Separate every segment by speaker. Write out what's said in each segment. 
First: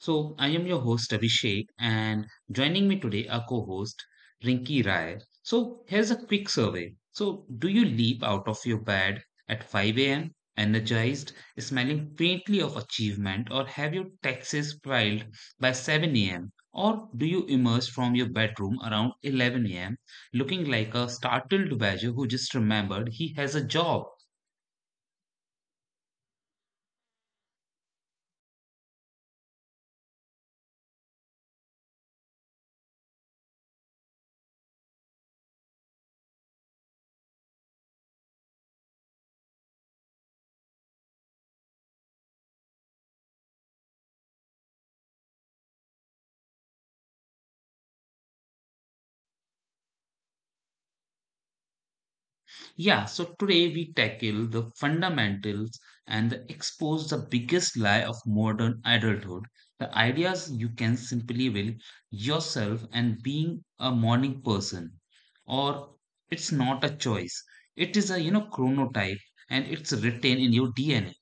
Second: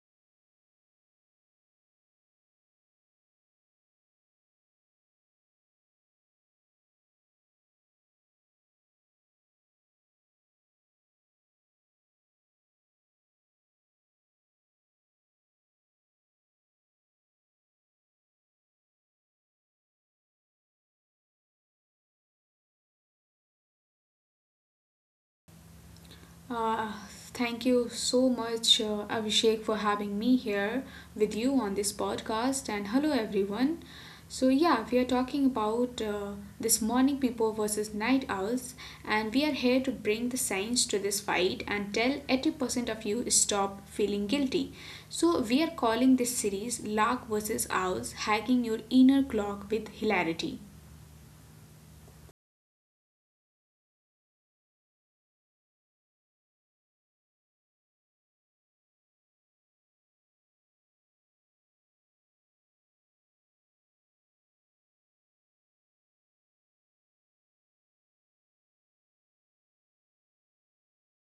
Speaker 1: I am your host Abhishek, and joining me today are co host Rinki Rai. So, here's a quick survey. Do you leap out of your bed at 5 a.m., energized, smelling faintly of achievement, or have your taxes filed by 7 a.m., or do you emerge from your bedroom around 11 a.m., looking like a startled badger who just remembered he has a job?
Speaker 2: Uh, Thank you so much, Abhishek, for having me here with you on this podcast. And hello, everyone. So, yeah, we are talking about this morning people versus night owls, and we are here to bring the science to this fight and tell 80% of you stop feeling guilty. So, we are calling this series Lark versus Owls Hacking Your Inner Clock with Hilarity.
Speaker 1: Yeah, so today we tackle the fundamentals and the expose the biggest lie of modern adulthood. The ideas you can simply will yourself and being a morning person, or it's not a choice. It is a chronotype and it's written in your DNA.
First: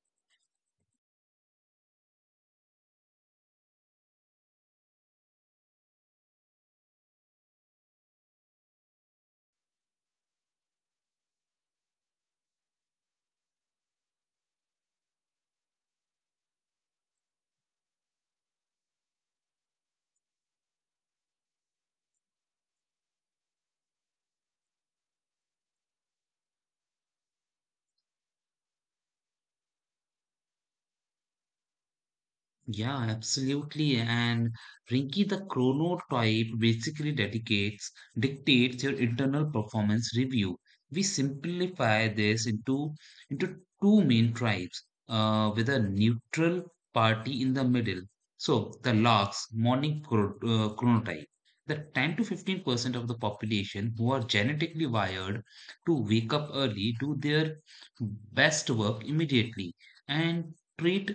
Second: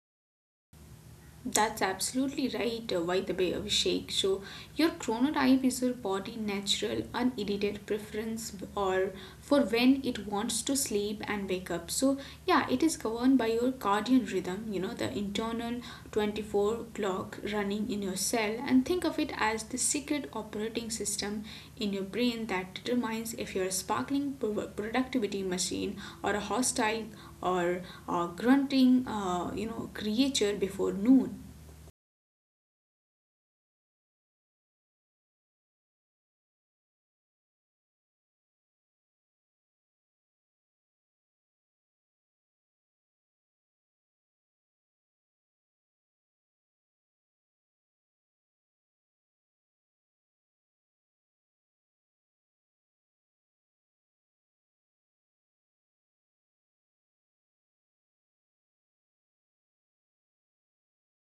Speaker 2: That's absolutely right, by the way, Abhishek. So, your chronotype is your body' natural, unedited preference or for when it wants to sleep and wake up. So, yeah, it is governed by your cardian rhythm, you know, the internal 24-hour clock running in your cell. And think of it as the secret operating system in your brain that determines if you're a sparkling productivity machine, or a hostile, or grunting, you know, creature before noon.
Speaker 1: Yeah, absolutely. And Rinki, the chronotype basically dictates your internal performance review. We simplify this into two main tribes, with a neutral party in the middle. So the larks, morning chronotype, the 10 to 15% of the population who are genetically wired to wake up early, do their best work immediately, and treat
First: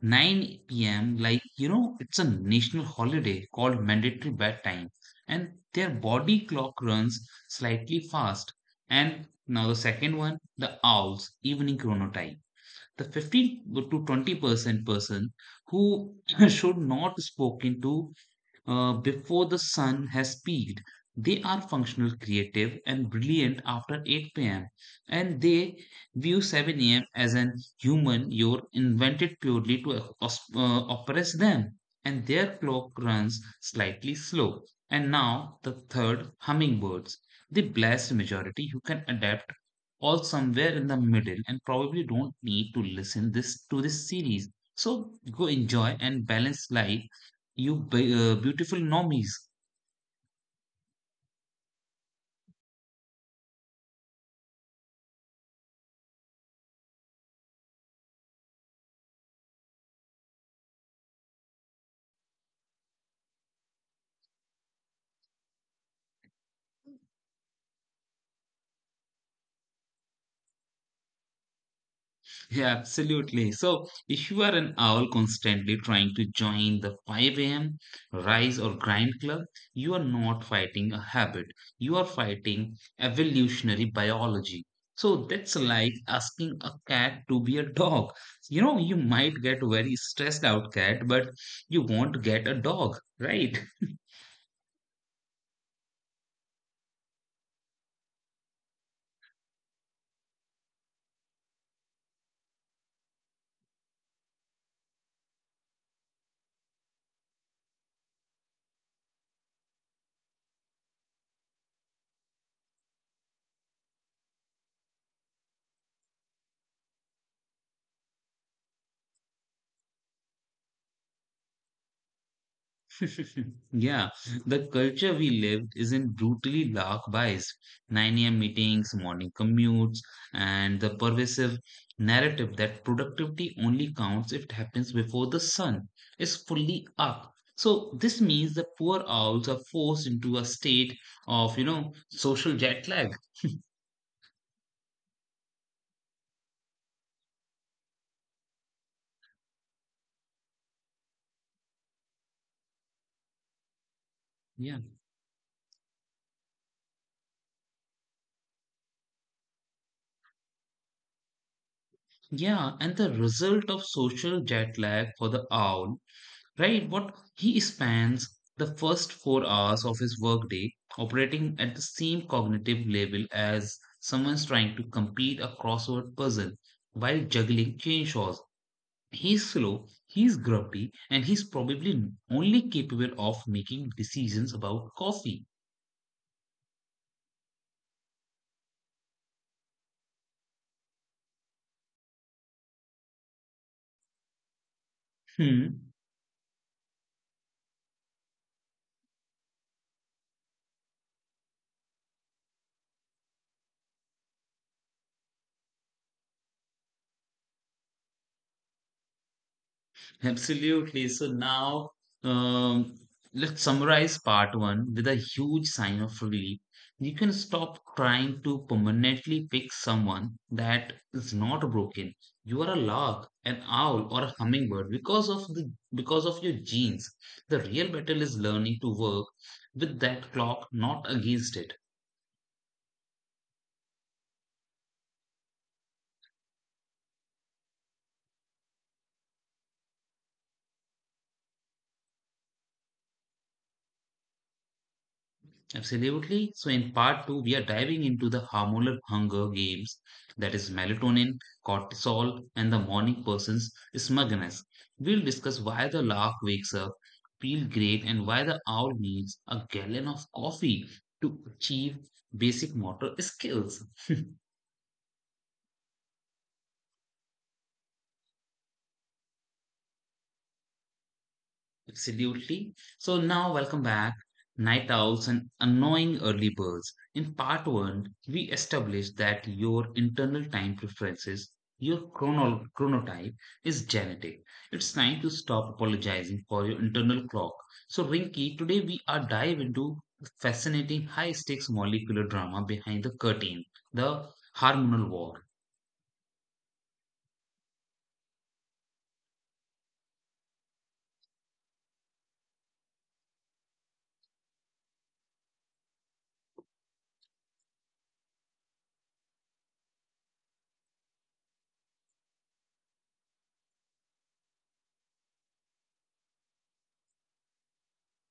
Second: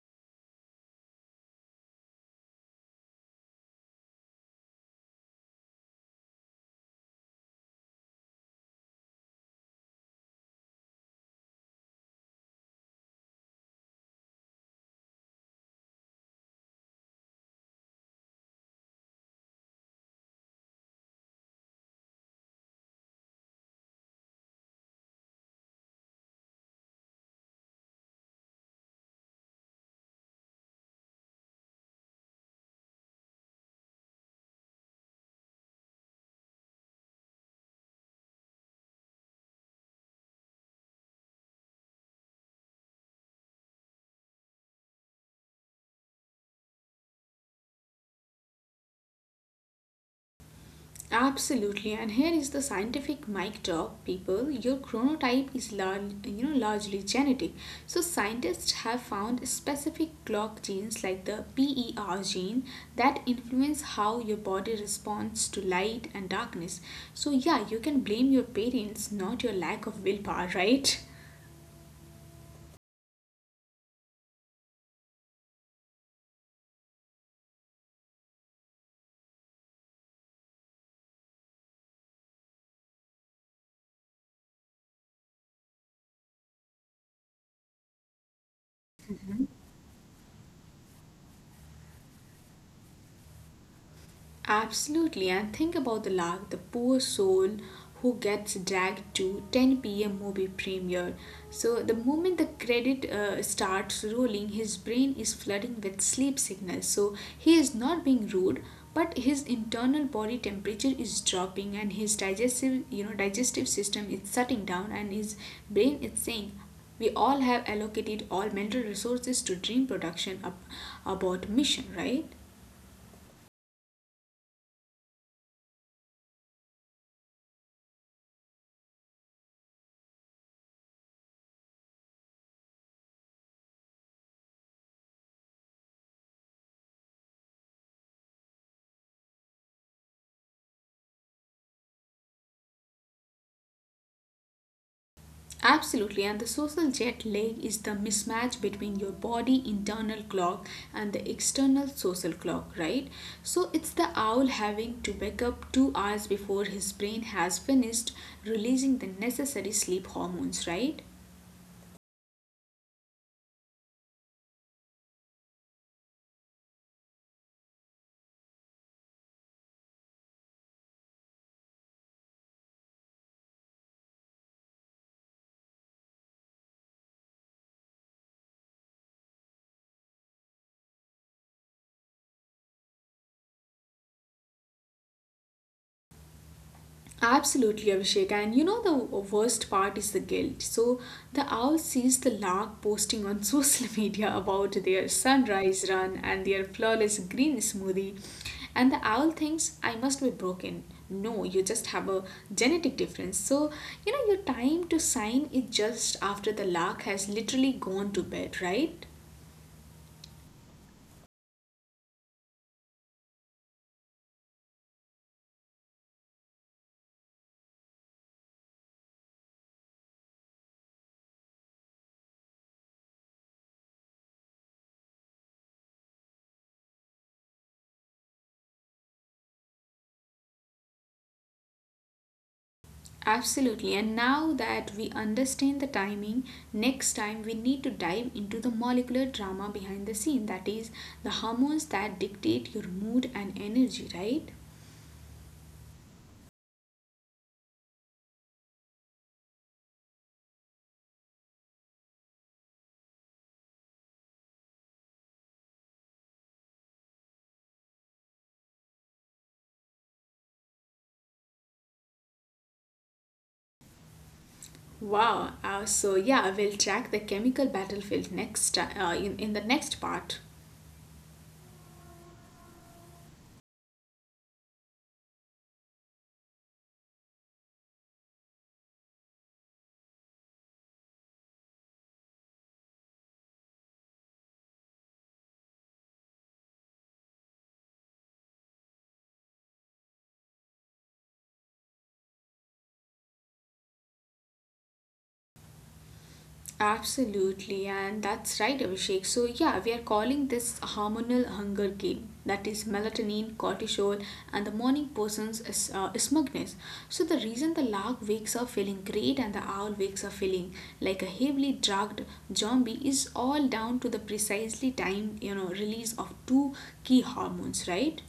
Speaker 1: 9 p.m. like it's a national holiday called mandatory bedtime, and their body clock runs slightly fast. And now the second one, the owls evening chronotype, the 15 to 20% person who should not spoken to before the sun has peaked. They are functional, creative, and brilliant after 8 p.m., and they view 7 a.m. as an human you're invented purely to oppress them, and their clock runs slightly slow. And now, the third, hummingbirds, the blessed majority who can adapt all somewhere in the middle and probably don't need to listen this to this series, so go enjoy and balance life, you beautiful normies.
Speaker 2: Absolutely, and here is the scientific mic drop, people. Your chronotype is large, you know, largely genetic. So scientists have found specific clock genes like the PER gene that influence how your body responds to light and darkness. So yeah, you can blame your parents, not your lack of willpower, right?
Speaker 1: Yeah, absolutely. So, if you are an owl constantly trying to join the 5 a.m. rise or grind club, you are not fighting a habit. You are fighting evolutionary biology. So, that's like asking a cat to be a dog. You know, you might get a very stressed out cat, but you won't get a dog, right?
Speaker 2: Absolutely, and think about the lark, the poor soul who gets dragged to 10 p.m. movie premiere. So, the moment the credit starts rolling, his brain is flooding with sleep signals. So, he is not being rude, but his internal body temperature is dropping and his digestive, you know, digestive system is shutting down and his brain is saying, we all have allocated all mental resources to dream production about mission, right?
Speaker 1: Yeah, the culture we lived isn't brutally dark biased. 9 a.m. meetings, morning commutes, and the pervasive narrative that productivity only counts if it happens before the sun is fully up. So this means the poor owls are forced into a state of, you know, social jet lag.
Speaker 2: Absolutely, and the social jet lag is the mismatch between your body internal clock and the external social clock, right? So it's the owl
Speaker 1: Yeah.
Speaker 2: having to wake up 2 hours before his brain has finished releasing the necessary sleep hormones, right?
Speaker 1: Yeah, and the result of social jet lag for the owl, right? What he spends the first 4 hours of his workday operating at the same cognitive level as someone's trying to complete a crossword puzzle while juggling chainsaws. He's slow, he's grumpy, and he's probably only capable of making decisions about coffee.
Speaker 2: Absolutely, Abhishek. And you know, the worst part is the guilt. So, the owl sees the lark posting on social media about their
Speaker 1: Hmm.
Speaker 2: sunrise run and their flawless green smoothie. And the owl thinks, I must be broken. No, you just have a genetic difference. So, you know, your time to sign is just after the lark has literally gone to bed, right?
Speaker 1: Absolutely. So now, um, let's summarize part one with a huge sign of relief. You can stop trying to permanently fix someone that is not broken. You are a lark, an owl, or a hummingbird because of the because of your genes. The real battle is learning to work with that clock, not against it.
Speaker 2: Absolutely. And now that we understand the timing, next time we need to dive into the molecular drama behind the scene, that is, the hormones that dictate your mood and energy, right?
Speaker 1: Absolutely. So, in part two, we are diving into the hormonal hunger games, that is, melatonin, cortisol, and the morning person's smugness. We'll discuss why the lark wakes up, feel great, and why the owl needs a gallon of coffee to achieve basic motor skills.
Speaker 2: Wow. So, yeah, we'll track the chemical battlefield in the next part.
Speaker 1: Absolutely. So now, welcome back, night owls and annoying early birds. In part one, we established that your internal time preferences, your chronotype, is genetic. It's time to stop apologizing for your internal clock. So, Rinky, today we are dive into the fascinating high stakes molecular drama behind the curtain, the hormonal war.
Speaker 2: Absolutely, and that's right, Abhishek. So, yeah, we are calling this hormonal hunger game, that is melatonin, cortisol, and the morning person's is, smugness. So, the reason the lark wakes up feeling great and the owl wakes up feeling like a heavily drugged zombie is all down to the precisely timed, you know, release of two key hormones, right?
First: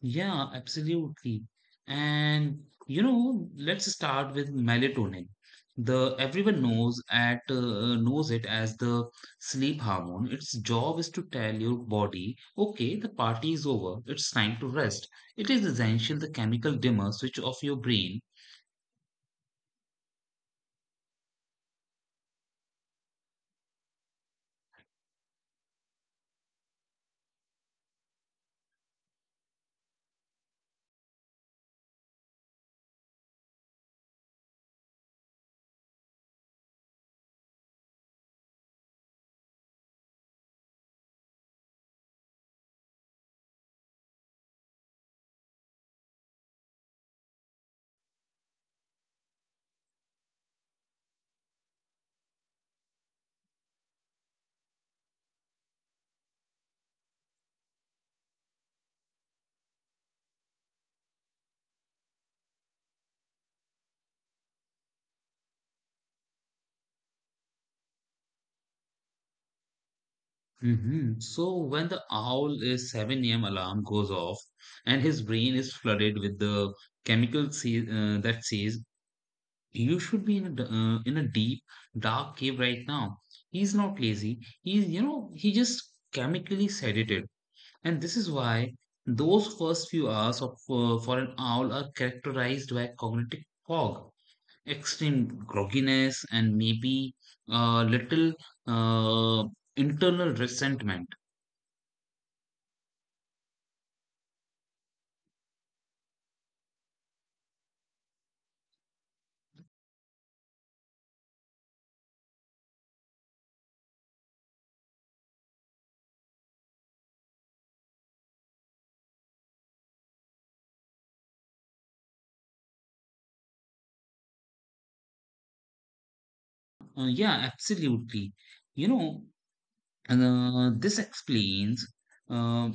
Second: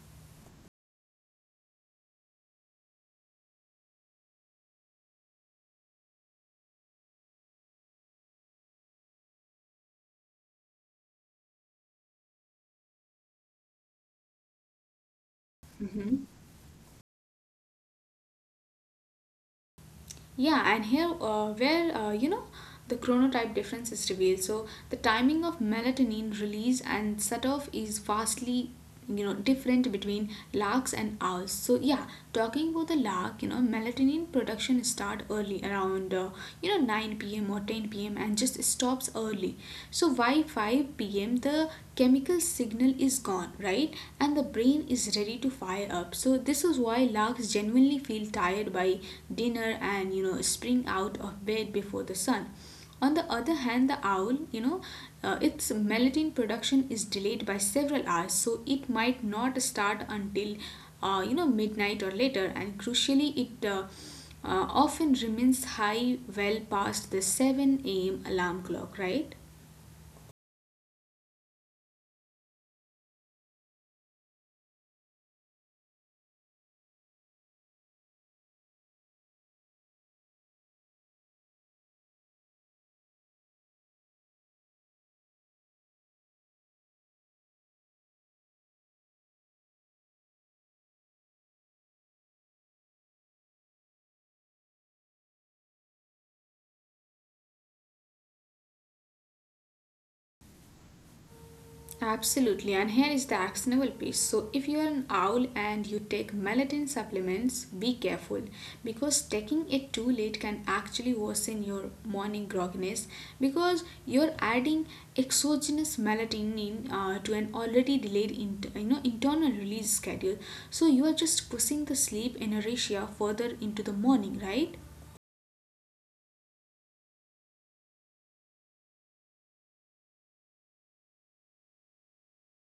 Speaker 1: Yeah, absolutely. And you know, let's start with melatonin. The everyone knows at knows it as the sleep hormone. Its job is to tell your body, okay, the party is over. It's time to rest. It is essential
Speaker 2: Mm-hmm.
Speaker 1: the chemical dimmer switch of your brain.
Speaker 2: Yeah, and here where you know the chronotype difference is revealed. So the timing of melatonin release and setoff is vastly, you know, different between larks and owls. So yeah, talking about the lark, you know melatonin production start early around you know 9 p.m. or 10 p.m. and just stops early. So by 5 p.m. the chemical signal is gone, right? And the brain is ready to fire up. So this is why larks genuinely feel tired by dinner and you know spring out of bed before the sun. On the other hand, the owl, you know, its melatonin production is delayed by several hours, so it might not start until you know midnight or later, and crucially it often remains high well past the 7 a.m alarm clock, right?
Speaker 1: Mhm. So when the owl is 7 a.m. alarm goes off and his brain is flooded with the chemical that says, "You should be in a deep dark cave right now." He's not lazy. He's he just chemically sedated, and this is why those first few hours of for an owl are characterized by cognitive fog, extreme grogginess, and maybe a little uh, internal resentment.
Speaker 2: Absolutely, and here is the actionable piece. So, if you are an owl and you take melatonin supplements, be careful because taking it too late can actually worsen your morning grogginess because you're adding exogenous melatonin to an already delayed you know internal release schedule. So, you are just pushing the sleep inertia further into the morning, right?
Speaker 1: Yeah, absolutely. You know. And uh,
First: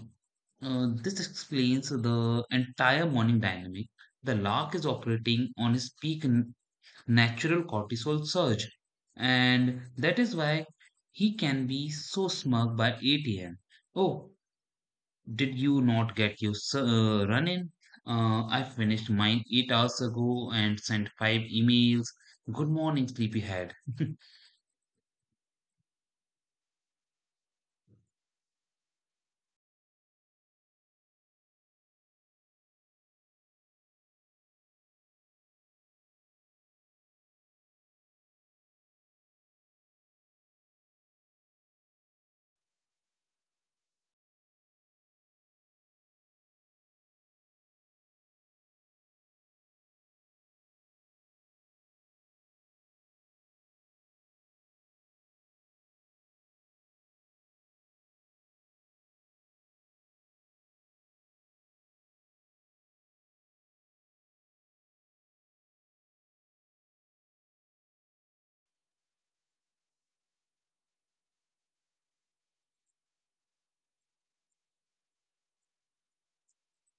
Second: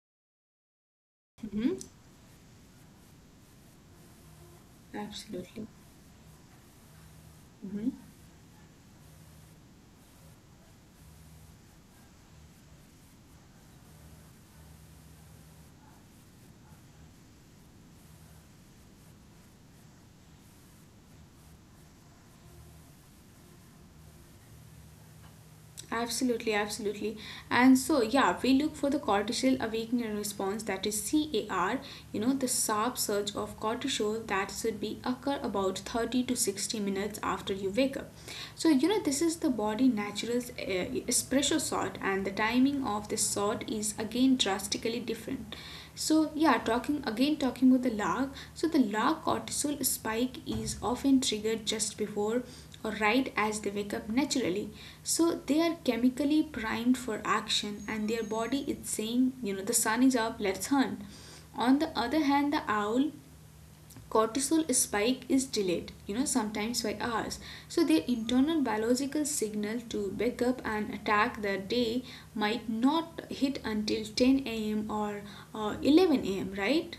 Speaker 1: this
Speaker 2: Mm-hmm.
Speaker 1: explains the entire morning dynamic. The lark is operating
Speaker 2: Absolutely.
Speaker 1: on his peak natural
Speaker 2: Mhm.
Speaker 1: cortisol surge, and that is why he can be so smug by 8 a.m. Oh, did you not get your run in? I finished mine 8 hours ago and sent 5 emails. Good morning, sleepyhead.
Speaker 2: Absolutely, absolutely. And so, yeah, we look for the cortisol awakening response, that is CAR, you know, the sharp surge of cortisol that should be occur about 30 to 60 minutes after you wake up. So, you know, this is the body natural espresso shot, and the timing of this shot is again drastically different. So, yeah, talking about the lag. So, the lag cortisol spike is often triggered just before or right as they wake up naturally. So they are chemically primed for action and their body is saying, you know, the sun is up, let's hunt. On the other hand, the owl cortisol spike is delayed, you know, sometimes by hours. So their internal biological signal to wake up and attack the day might not hit until 10 a.m. or 11 a.m., right?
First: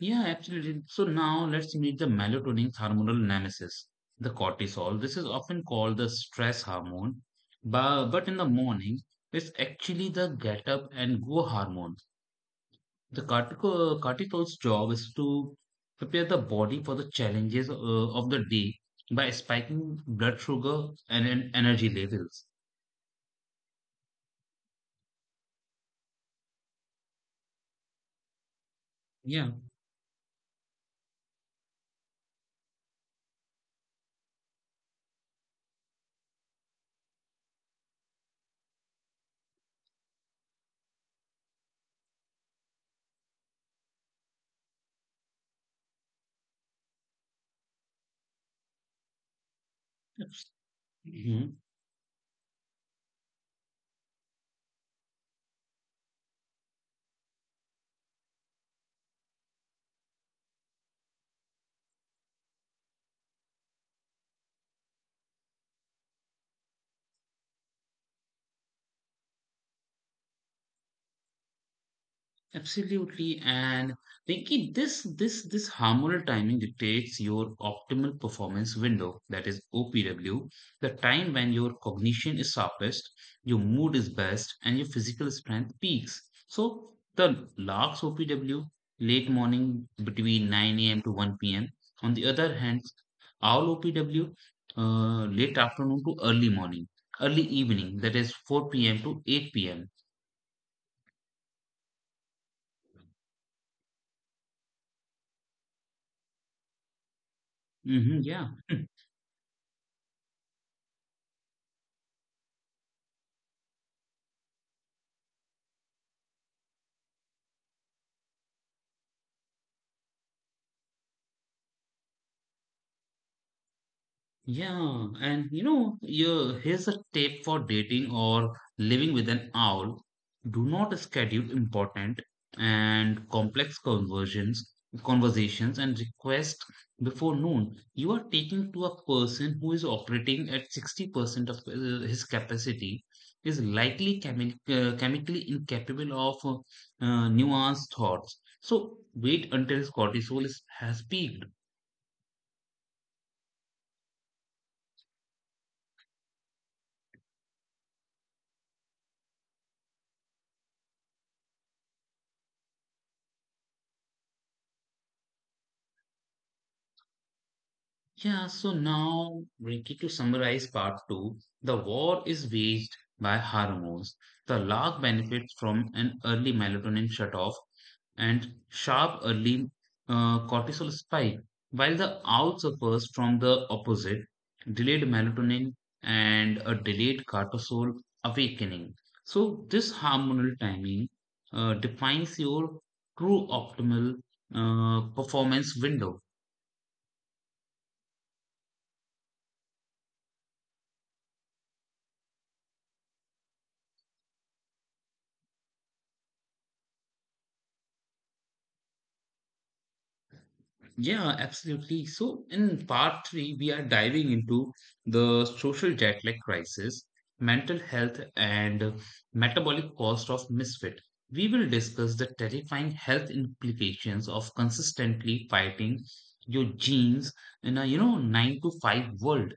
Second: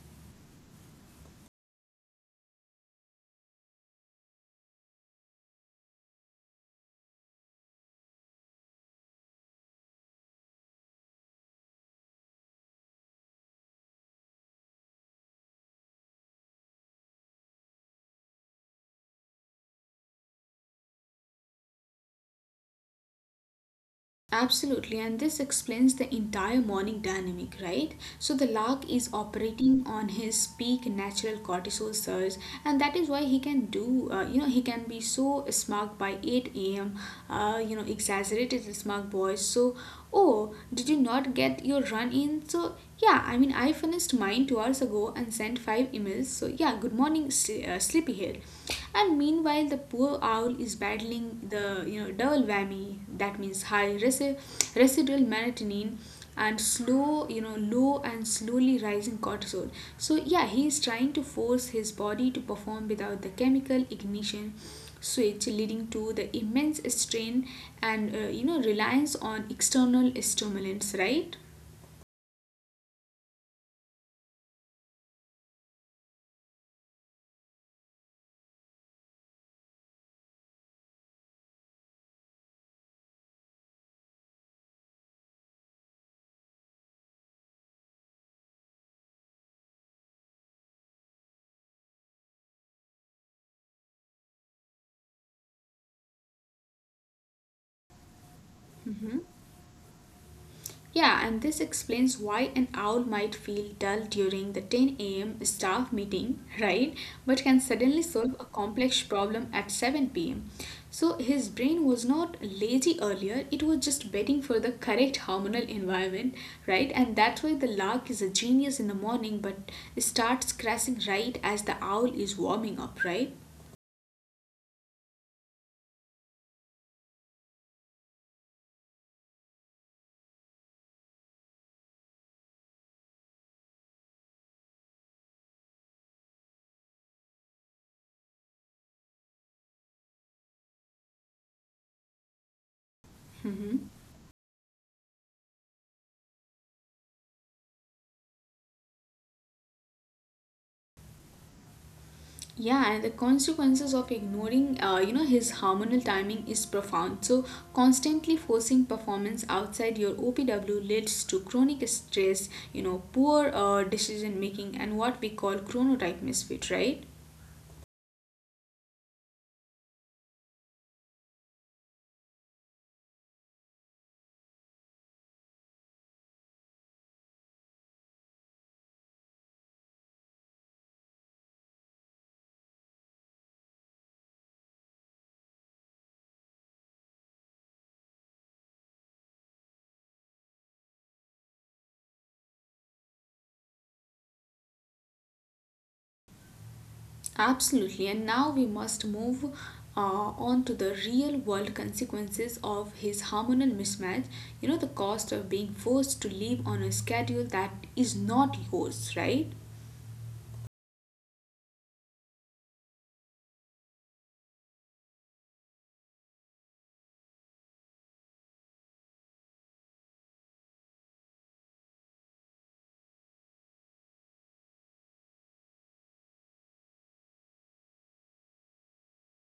Speaker 1: Yeah, absolutely. So now let's meet the melatonin's hormonal nemesis, the cortisol. This is often called the stress hormone, but in the morning, it's actually the get up and go hormone. The cortisol's job is to prepare the body for the challenges of the day by spiking blood sugar and energy levels.
Speaker 2: Absolutely, and this explains the entire morning dynamic, right? So the lark is
Speaker 1: Yeah.
Speaker 2: operating on his peak natural cortisol surge, and that is why he can do, you know, he can be so smug by 8 a.m., you know, exaggerated smug boys. So, oh, did you not get your run in? So, yeah, I mean, I finished mine 2 hours ago and sent five emails. So, yeah, good morning, sleepyhead. And meanwhile, the poor owl is battling
Speaker 1: Mm-hmm.
Speaker 2: the you know double whammy. That means high residual melatonin and slow you know low and slowly rising cortisol. So yeah, he is trying to force his body to perform without the chemical ignition switch, leading to the immense strain and you know reliance on external stimulants, right?
Speaker 1: Absolutely, and Rinki, this hormonal timing dictates your optimal performance window, that is OPW, the time when your cognition is sharpest, your mood is best, and your physical strength peaks. So the LARC's OPW, late morning between 9 a.m. to 1 p.m. On the other hand, our OPW, late afternoon to early morning, early evening, that is 4 p.m. to
Speaker 2: Mhm.
Speaker 1: 8 p.m.
Speaker 2: Yeah, and this explains why an owl might feel dull during the 10 a.m. staff meeting, right? But can suddenly
Speaker 1: Hmm.
Speaker 2: solve a
Speaker 1: Yeah.
Speaker 2: complex problem at 7 p.m. So his brain was not lazy earlier, it was just waiting for the correct hormonal environment, right? And that's why the lark is a genius in the morning but starts crashing right as the owl is warming up, right?
Speaker 1: Yeah, and you know, here's a tip for dating or living with an owl. Do not schedule important and complex conversations and requests before noon. You are taking to a person who is operating at 60% of his capacity, is
Speaker 2: Mm-hmm.
Speaker 1: likely chemically incapable of nuanced thoughts. So wait until his has peaked.
Speaker 2: Yeah, and the consequences of ignoring you know his hormonal timing is profound. So constantly forcing performance outside your opw leads to chronic stress, you know, poor decision making, and what we call chronotype misfit, right?
Speaker 1: Yeah, so now, Ricky, to summarize part two, the war is waged by hormones. The lark benefits from an early melatonin shutoff and sharp early cortisol spike, while the owl suffers from the opposite, delayed melatonin and a delayed cortisol awakening. So, this hormonal timing defines your true optimal performance window.
Speaker 2: Absolutely, and now we must move on to the real world consequences of his hormonal mismatch, you know the cost of being forced to live on a schedule that is not yours, right?
Speaker 1: Yeah, absolutely. So, in part three, we are diving into the social jet lag crisis, mental health, and metabolic cost of misfit. We will discuss the terrifying health implications of consistently fighting your genes in a nine to five world.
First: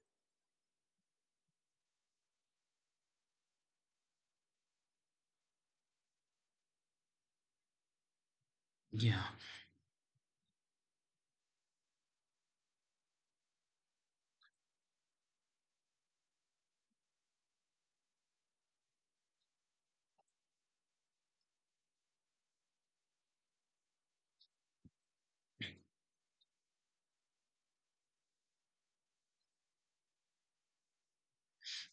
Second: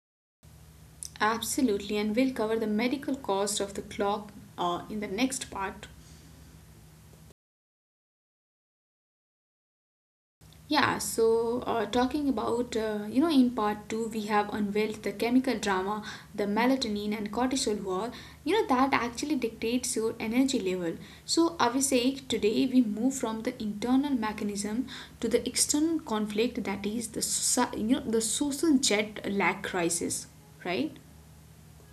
Speaker 2: Absolutely, and we'll cover the medical cost of the clock in the next part.
Speaker 1: Yeah.
Speaker 2: Yeah, so you know, in part two, we have unveiled the chemical drama, the melatonin and cortisol war, you know, that actually dictates your energy level. So, Abhishek, today we move from the internal mechanism to the external conflict, that is the, you know, the social jet lag crisis, right?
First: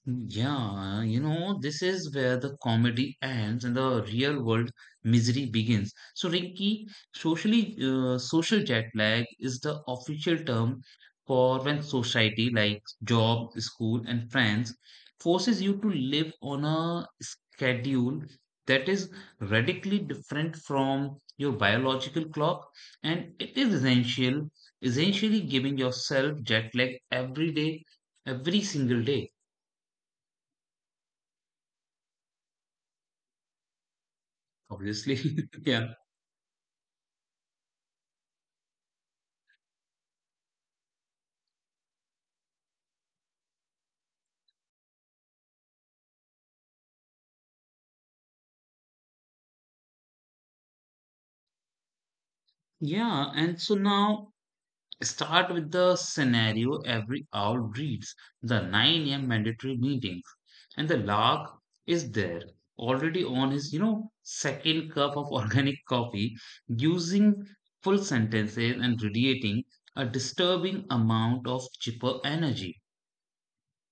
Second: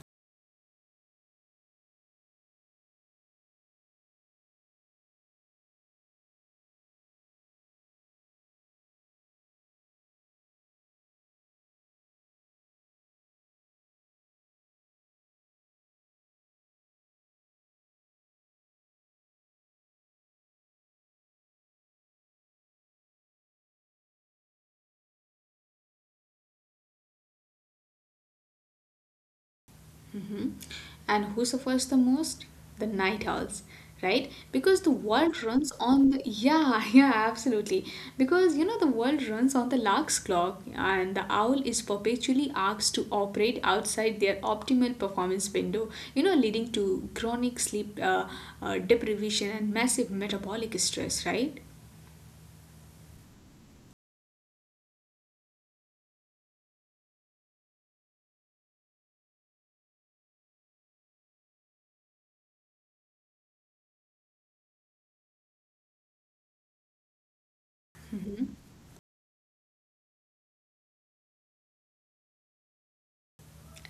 Speaker 1: Yeah, you know, this is where the comedy ends and the real world misery begins. So, Rinky, social jet lag is the official term for when society, like job, school, and friends, forces you to live on a schedule that is radically different from your biological clock, and it is essentially giving yourself jet lag every day, every single day.
Speaker 2: Mhm. And who suffers the most? The night owls, right? Because the world
Speaker 1: Obviously.
Speaker 2: runs
Speaker 1: Yeah.
Speaker 2: on the yeah, yeah, absolutely. Because you know the world runs on the lark's clock, and the owl is perpetually asked to operate outside their optimal performance window. You know, leading to chronic sleep deprivation and massive metabolic stress, right?
Speaker 1: Yeah. And so now start with the scenario every owl reads the 9 a.m. mandatory meetings. And the lark is there already on his, you know, second cup of organic coffee, using full sentences and radiating a disturbing amount of chipper energy.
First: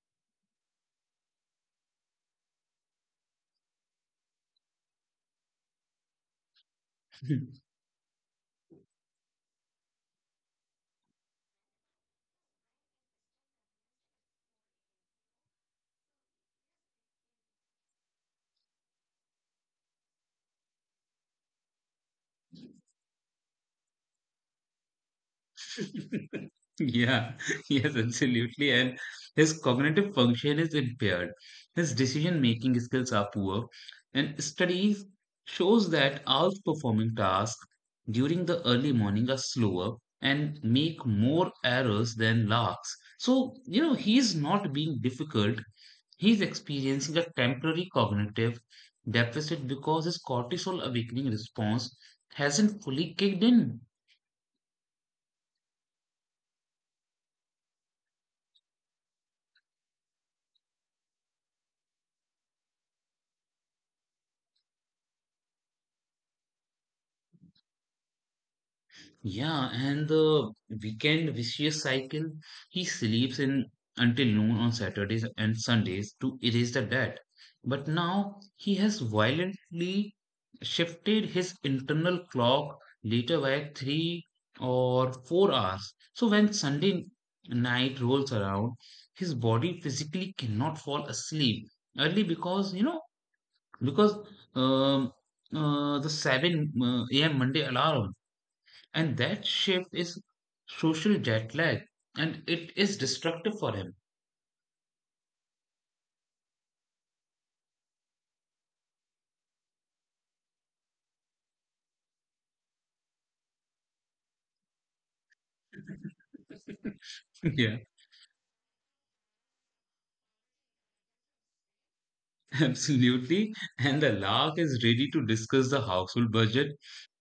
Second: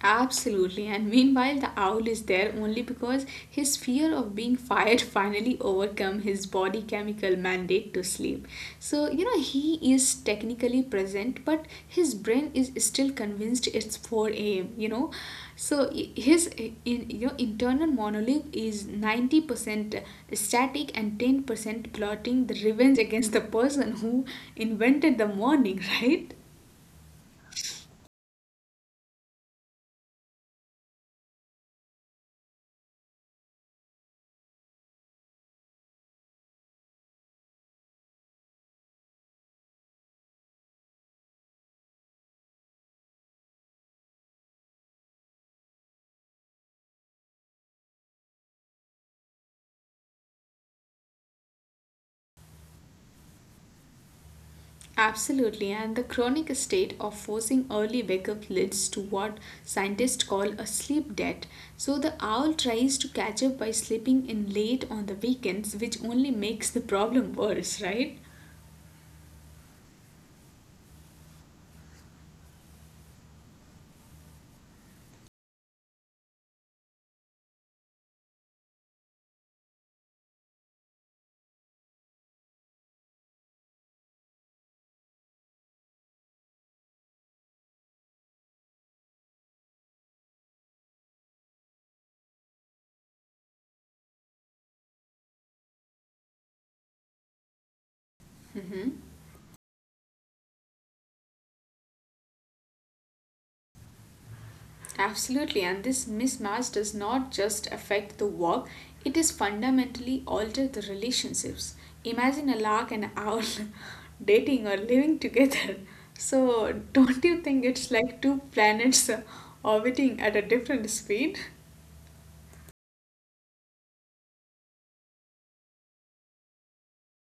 Speaker 2: Absolutely, and meanwhile, the owl is there only because his fear of being fired finally overcome his body chemical mandate to sleep. So, you know, he is technically present, but his brain is still convinced it's 4 a.m., you know. So, you know, internal monologue is 90% static and 10% plotting the revenge against the person who invented the morning, right?
Speaker 1: Yeah, yes, absolutely. And his cognitive function is impaired. His decision-making skills are poor, and studies shows that outperforming tasks during the early morning are slower and make more errors than larks. So, you know, he's not being difficult. He's experiencing a temporary cognitive deficit because his cortisol awakening response hasn't fully kicked in.
Speaker 2: Absolutely, and the chronic state of forcing early wake up leads to what scientists call a sleep debt. So, the owl tries to catch up by sleeping in late on the weekends, which only makes the problem worse, right?
Speaker 1: Yeah, and the weekend vicious cycle, he sleeps in until noon on Saturdays and Sundays to erase the debt. But now he has violently shifted his internal clock later by 3 or 4 hours. So when Sunday night rolls around, his body physically cannot fall asleep early because, you know, because um, the 7 a.m. Monday alarm.
Speaker 2: Mhm.
Speaker 1: And that shift is social jet lag and it is destructive for him.
Speaker 2: Absolutely, and this mismatch does not just affect the work, it is fundamentally alter the relationships. Imagine a lark and an owl dating or living together. So, don't you think
Speaker 1: Yeah,
Speaker 2: it's like two planets orbiting at a different speed?
Speaker 1: absolutely. And the lark is ready to discuss the household budget,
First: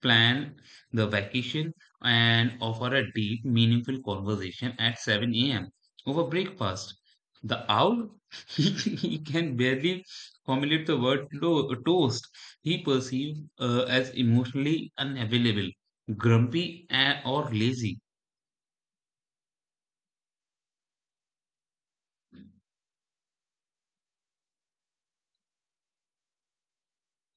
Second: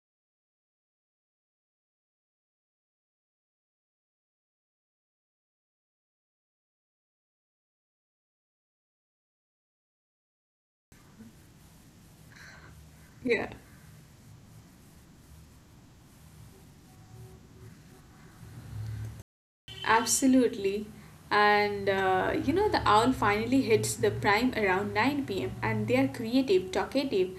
Speaker 1: plan the vacation, and offer a deep, meaningful conversation at 7 a.m. over breakfast. The owl, he can barely formulate the word toast. He perceived
Speaker 2: Yeah.
Speaker 1: as emotionally unavailable, grumpy, and, or lazy.
Speaker 2: Absolutely. And you know, the owl finally hits the prime around 9 p.m., and they are creative, talkative,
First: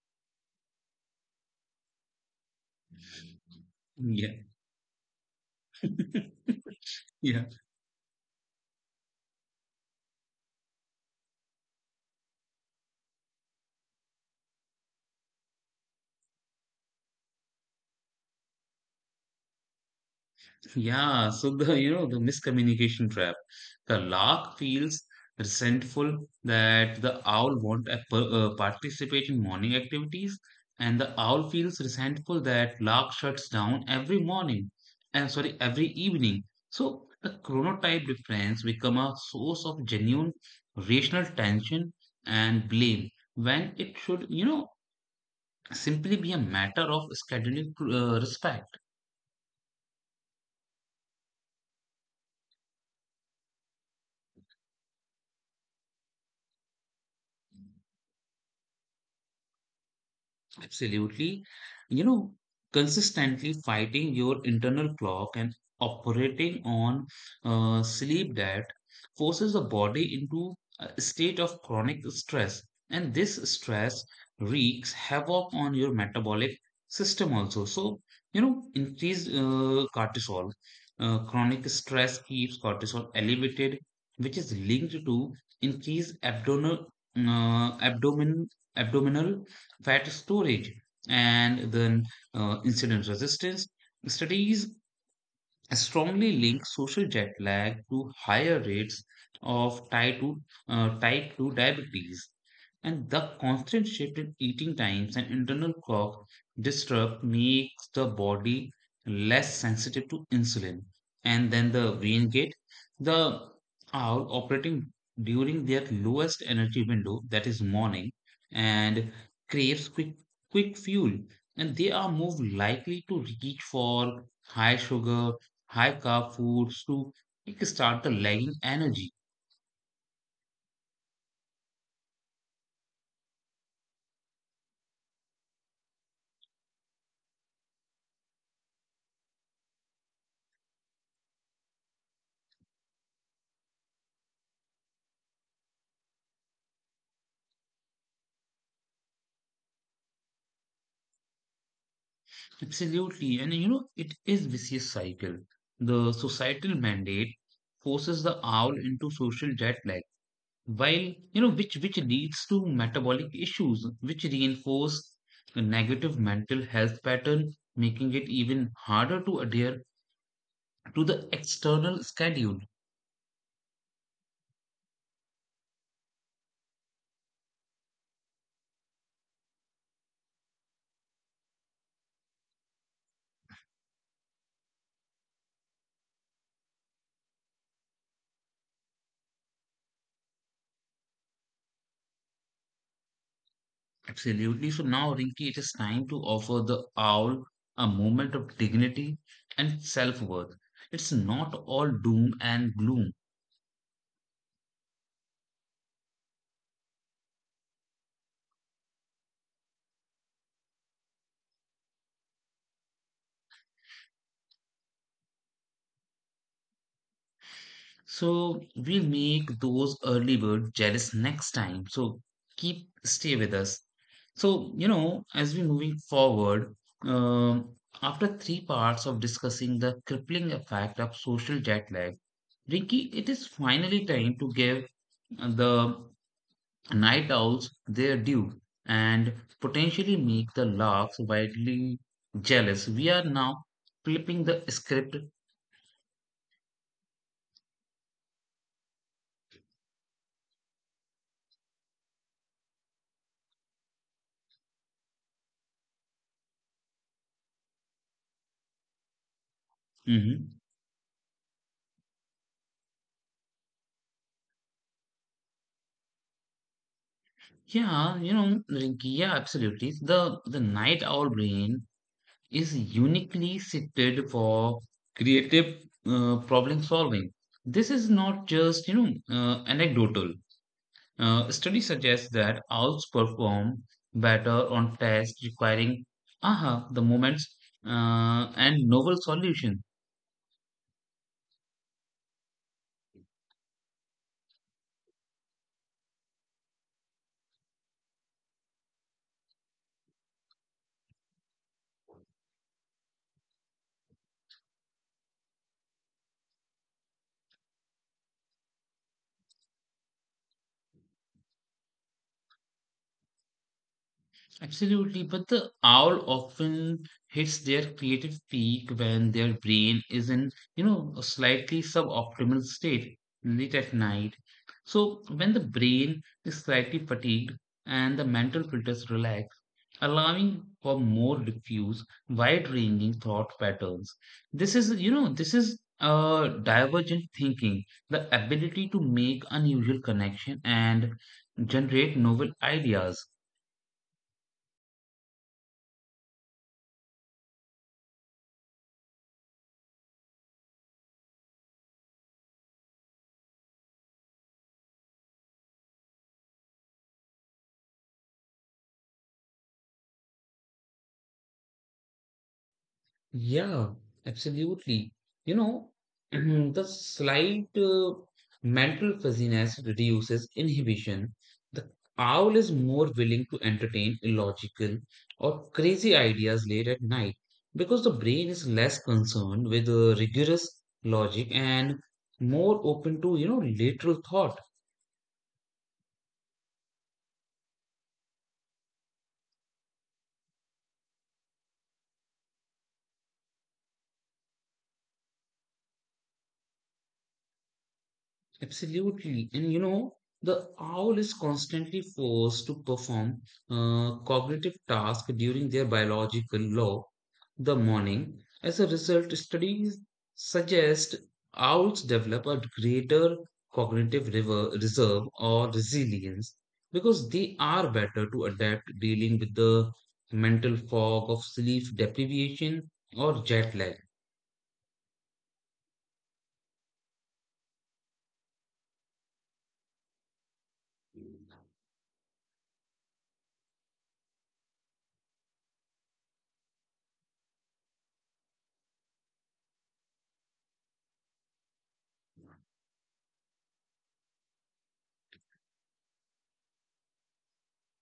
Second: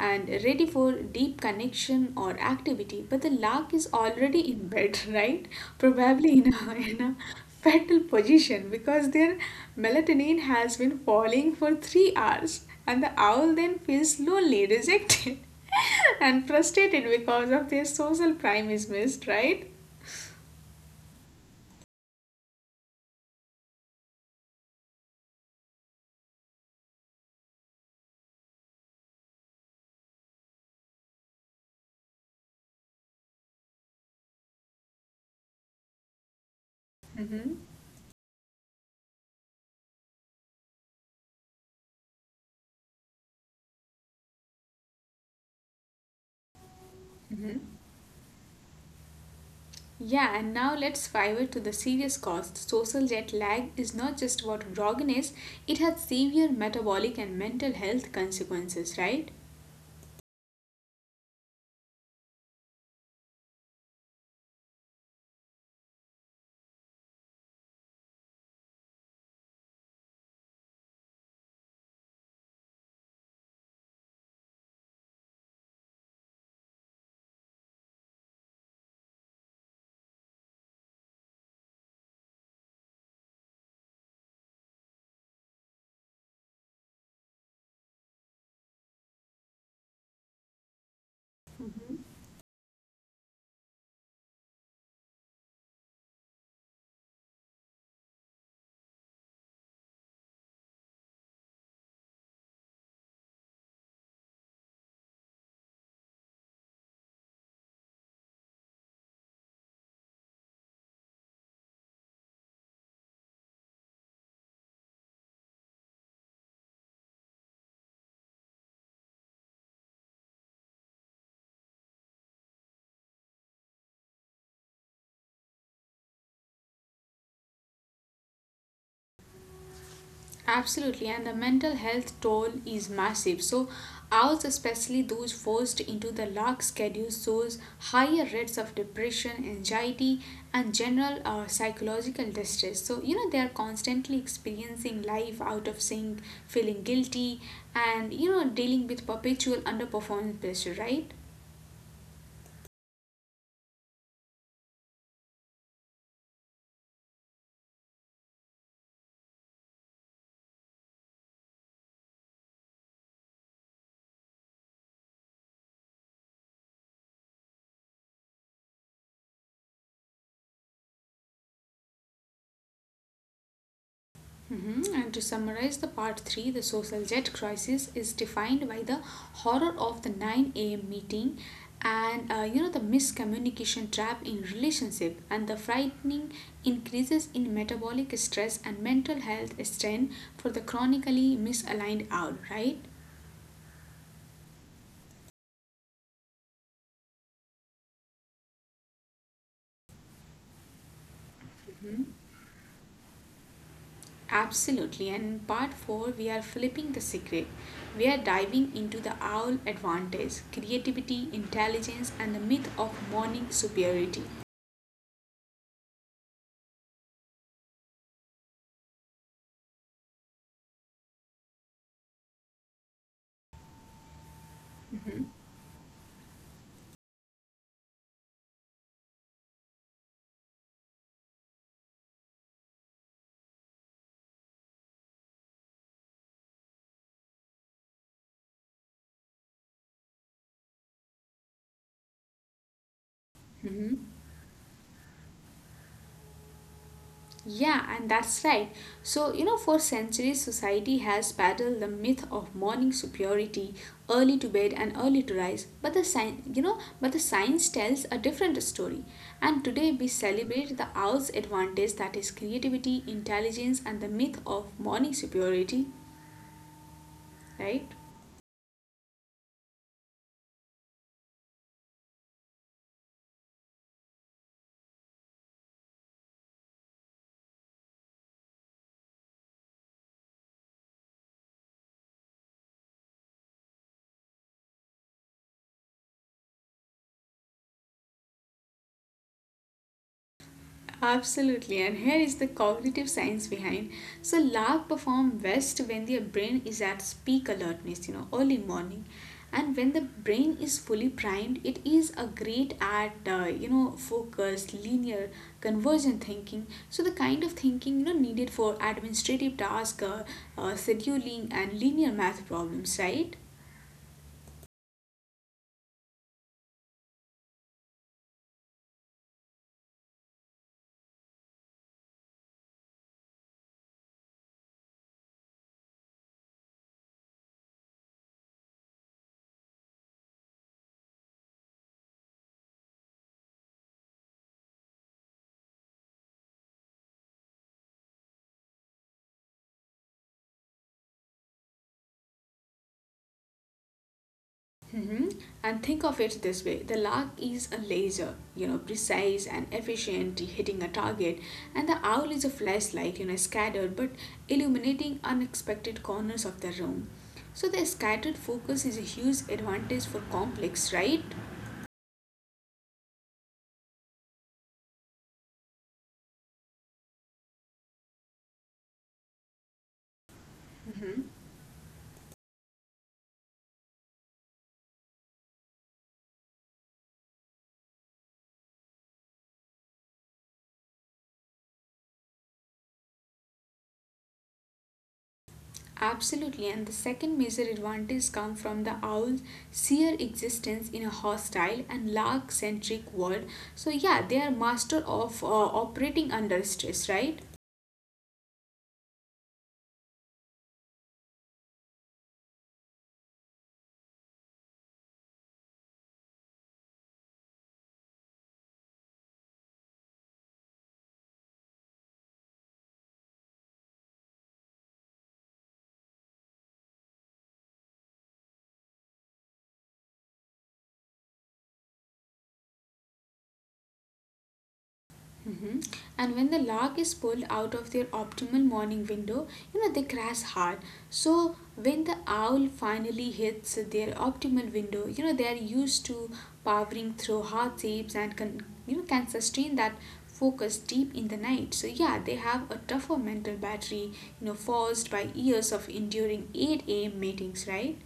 Speaker 2: and ready for deep connection or activity. But the lark is
Speaker 1: Yeah.
Speaker 2: already in bed, right? Probably in a
Speaker 1: Yeah.
Speaker 2: fetal position because their melatonin has been falling for 3 hours, and the owl then feels lonely, rejected, and frustrated because of their social prime is missed, right?
Speaker 1: Yeah. So the, you know, the miscommunication trap. The lark feels resentful that the owl won't participate in morning activities, and the owl feels resentful that lark shuts down every morning. And sorry, every evening. So the chronotype difference become a source of genuine rational tension and blame when it should, you know, simply be a matter of scheduling respect.
Speaker 2: Yeah, and now let's pivot to the serious cost. Social jet lag is not just what grogginess, it has severe metabolic and mental health consequences, right?
Speaker 1: Absolutely. You know, consistently fighting your internal clock and operating on sleep debt forces the body into a state of chronic stress. And this stress wreaks havoc on your metabolic system also. So, you know, increased cortisol. Chronic stress keeps cortisol elevated, which is linked to increased uh, abdomen abdominal fat storage, and then insulin resistance. Studies strongly link social jet lag to higher rates of type 2 diabetes. And the constant shift in eating times and internal clock disrupt makes the body less sensitive to insulin. And then the vein gate, the hour operating during their lowest energy window, that is morning, and craves quick fuel. And they are more likely to reach for high sugar high carb foods to kickstart the lagging energy.
Speaker 2: Absolutely, and the mental health toll is massive. So, ours, especially those forced into the lax schedule, shows higher rates of depression, anxiety, and general psychological distress. They are constantly experiencing life out of sync, feeling guilty, and dealing with perpetual underperformance pressure, right?
Speaker 1: Absolutely. And you know, it is vicious cycle. The societal mandate forces the owl into social jet lag, while you know, which leads to metabolic issues, which reinforce the negative mental health pattern, making it even harder to adhere to the external schedule.
Speaker 2: Mhm. And to summarize the part 3, the social jet crisis is defined by the horror of the 9 a.m. meeting and the miscommunication trap in relationship and the frightening increases in metabolic stress and mental health strain for the chronically misaligned hour, right?
Speaker 1: Absolutely. So now, Rinki, it is time to offer the owl a moment of dignity and self worth. It's not all doom and gloom.
Speaker 2: Absolutely. And in part 4, we are flipping the secret. We are diving into the owl advantage: creativity, intelligence, and the myth of morning superiority.
Speaker 1: So we'll make those early birds jealous next time. So keep stay with us. So, you know, as we're moving forward, um, after three parts of discussing the crippling effect of social jet lag, Rinki, it is finally time to give the night owls their due and potentially make the larks widely jealous. We are now
Speaker 2: Mm-hmm.
Speaker 1: flipping the script.
Speaker 2: Yeah, and that's right. For centuries, society has battled the myth of morning superiority, early to bed and early to rise. But the science tells a different story. And today we
Speaker 1: Mhm.
Speaker 2: celebrate the owl's advantage, that is creativity, intelligence, and the myth of morning superiority, right?
Speaker 1: Yeah, you know, Rinki, yeah, absolutely. The night owl brain is uniquely suited for creative problem solving. This is not just you know anecdotal. Studies suggest that owls perform better on tests requiring aha, the moments and novel solutions.
Speaker 2: Absolutely, and here is the cognitive science behind. So, lark perform best when their brain is at peak alertness, you know, early morning, and when the brain is fully primed, it is a great at focused, linear, convergent thinking. So, the kind of thinking you know needed for administrative task, scheduling, and linear math problems, right?
Speaker 1: Absolutely, but the owl often hits their creative peak when their brain is in, you know, a slightly suboptimal state late at night. So, when the brain is slightly fatigued and the mental filters relax, allowing for more diffuse, wide-ranging thought patterns. This is, you know, this is divergent thinking, the ability to make unusual connection and generate novel ideas.
Speaker 2: Hmm. And think of it this way: the lark is a laser, you know, precise and efficient, hitting a target, and the owl is a flashlight, you know, scattered but illuminating unexpected corners of the room. So the scattered focus is a huge advantage for complex, right?
Speaker 1: Yeah, absolutely. You know, the slight mental fuzziness reduces
Speaker 2: Hmm.
Speaker 1: inhibition. The owl is more willing to entertain illogical or crazy ideas late at night because the brain is less concerned with rigorous logic and more open to, you know, lateral thought.
Speaker 2: Absolutely, and the second major advantage comes from the owl's sheer existence in a hostile and lark-centric world. So yeah, they are master of operating under stress, right?
Speaker 1: Absolutely. And you know, the owl is constantly forced to perform cognitive tasks during their biological law, the morning. As a result, studies suggest owls develop a greater reserve or resilience because they are better to adapt dealing with the mental fog of sleep deprivation or jet lag.
Speaker 2: Hmm. And when the lark is pulled out of their optimal morning window, you know, they crash hard. So when the owl finally hits their optimal window, you know, they are used to powering through hard shapes and can, you know, can sustain that focus deep in the night. So yeah, they have a tougher mental battery, you know, forced by years of enduring 8 a.m. meetings, right?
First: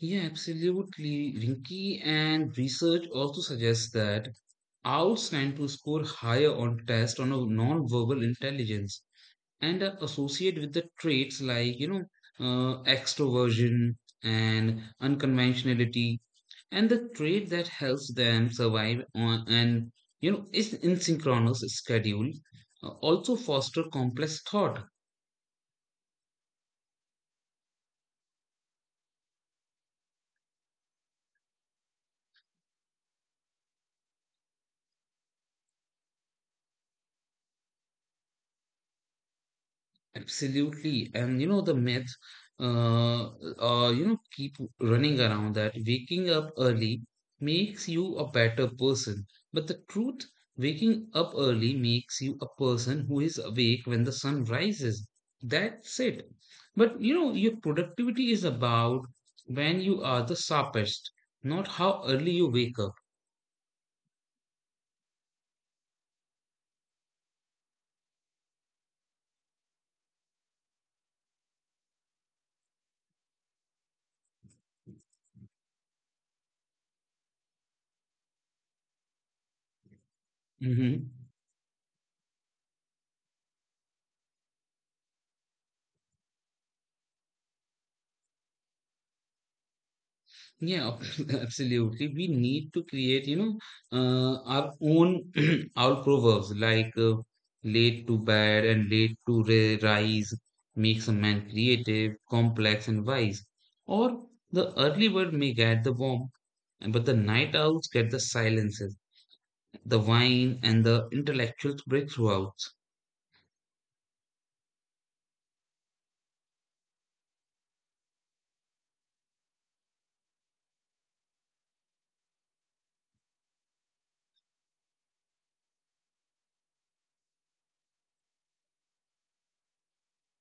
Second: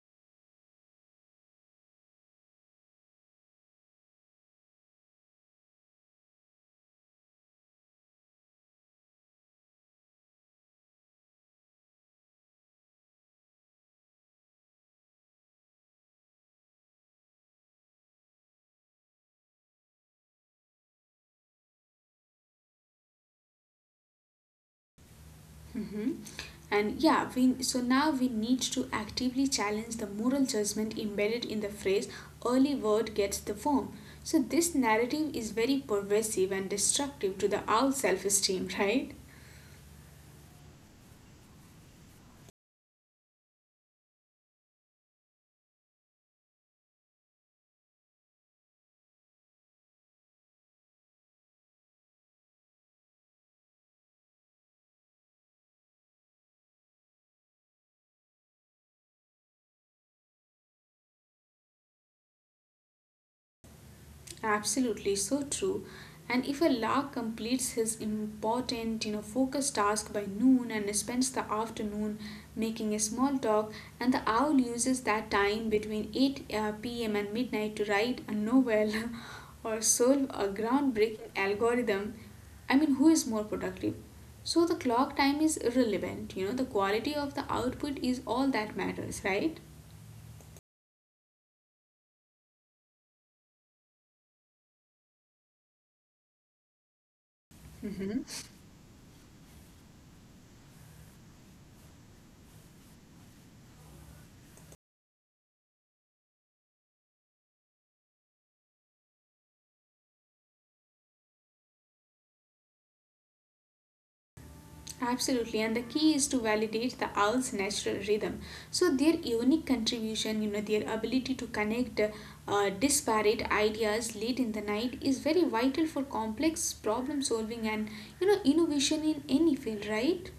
Speaker 1: Yeah, absolutely, Rinky. And research also suggests that owls tend to score higher on tests on a non-verbal intelligence and are associated with the traits like, you know, extroversion and unconventionality, and the trait that helps them survive on and you know is in synchronous schedule also foster complex thought.
Speaker 2: Mm-hmm. And yeah, we, so now we need to actively challenge the moral judgment embedded in the phrase early word gets the worm. So this narrative is very pervasive and destructive to the owl self-esteem, right?
Speaker 1: Absolutely. And you know, the myth, you know, keep running around that waking up early makes you a better person. But the truth, waking up early makes you a person who is awake when the sun rises. That's it. But you know, your productivity is about when you are the sharpest, not how early you wake up.
Speaker 2: Absolutely, so true. And if a lark completes his important, you know, focused task by noon and spends the afternoon making a small talk, and the owl uses that time between 8 p.m. and midnight to write a novel or solve a
Speaker 1: Hmm.
Speaker 2: groundbreaking algorithm, I mean, who is more productive? So the clock time is irrelevant, you know, the quality of the output is all that matters, right?
Speaker 1: Yeah, absolutely. We need to create, you know, our own our proverbs like late to bed and late to rise makes a man creative, complex, and wise. Or the early bird may get the warmth, but the night owls get the silences, the wine, and the intellectual breakthroughs.
Speaker 2: Absolutely, and the key is to validate the owl's natural rhythm. So, their unique contribution, you know, their ability to connect disparate ideas late in the night is very vital for complex problem solving and, you know, innovation in any field, right?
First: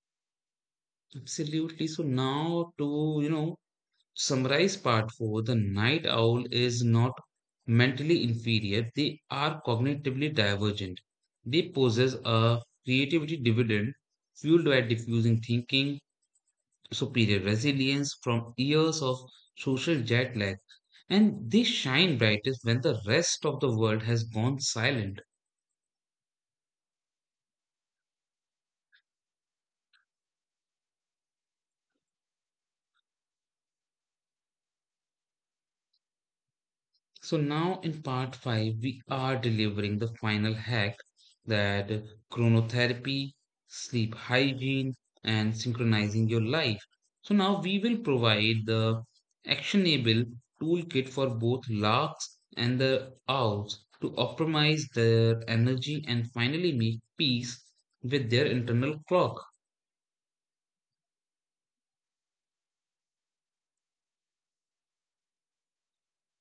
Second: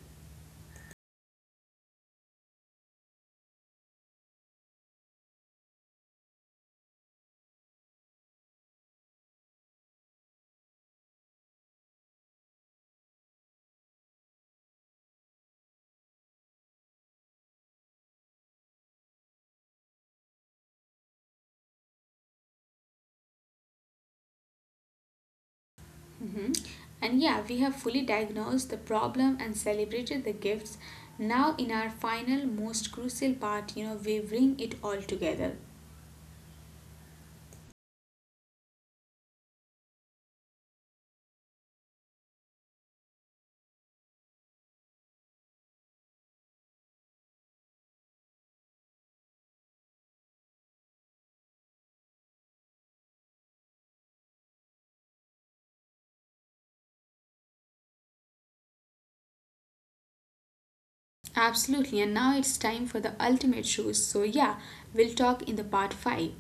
Speaker 1: Absolutely. So now to, you know, summarize part 4. The night owl is not mentally inferior, they are cognitively divergent. They possess a creativity dividend fueled by diffusing thinking, superior resilience from years of social jet lag, and they shine brightest when the rest of the world has gone silent.
Speaker 2: Hmm. And yeah, we have fully diagnosed the problem and celebrated the gifts. Now, in our final, most crucial part, you know, we bring it all together.
Speaker 1: So now in part 5, we are delivering the final hack that chronotherapy, sleep hygiene, and synchronizing your life. So now we will provide the actionable toolkit for both larks and the owls to optimize their energy and finally make peace with their internal clock.
Speaker 2: Absolutely, and now it's time for the ultimate shoes. So, yeah, we'll talk in the part 5.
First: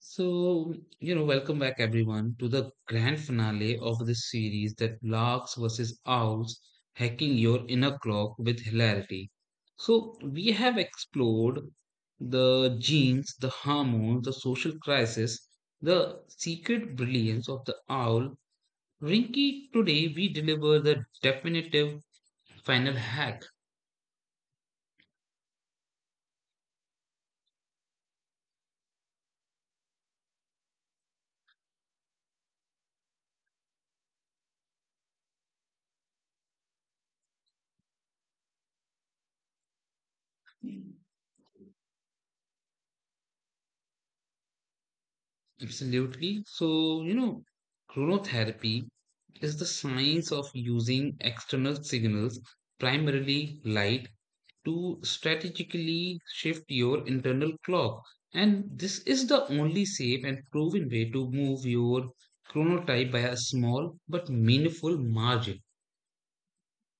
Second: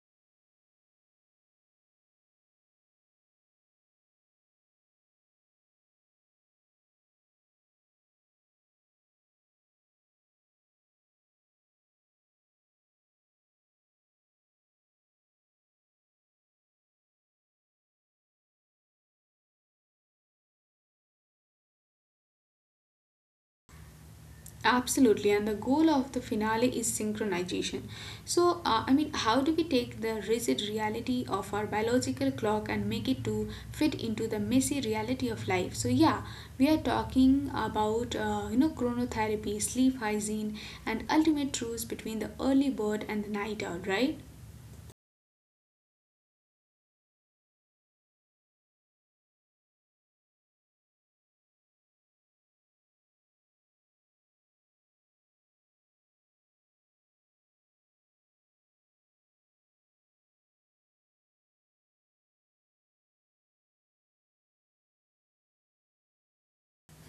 Speaker 1: So, you know, welcome back everyone to the grand finale of this series that larks versus owls hacking your inner clock with hilarity. So, we have explored the genes, the hormones, the social crisis, the secret brilliance of the owl. Rinky, today we deliver the definitive final hack.
Speaker 2: Absolutely, and the goal of the finale is synchronization. So, I mean, how do we take the rigid reality of our biological clock and make it to fit into the messy reality of life? So, yeah, we are talking about you know chronotherapy, sleep hygiene, and ultimate truce between the early bird and the night owl, right?
Speaker 1: Absolutely. So, you know, chronotherapy is the science of using external signals, primarily light, to strategically shift your internal clock. And this is the only safe and proven way to move your chronotype by a small but meaningful margin.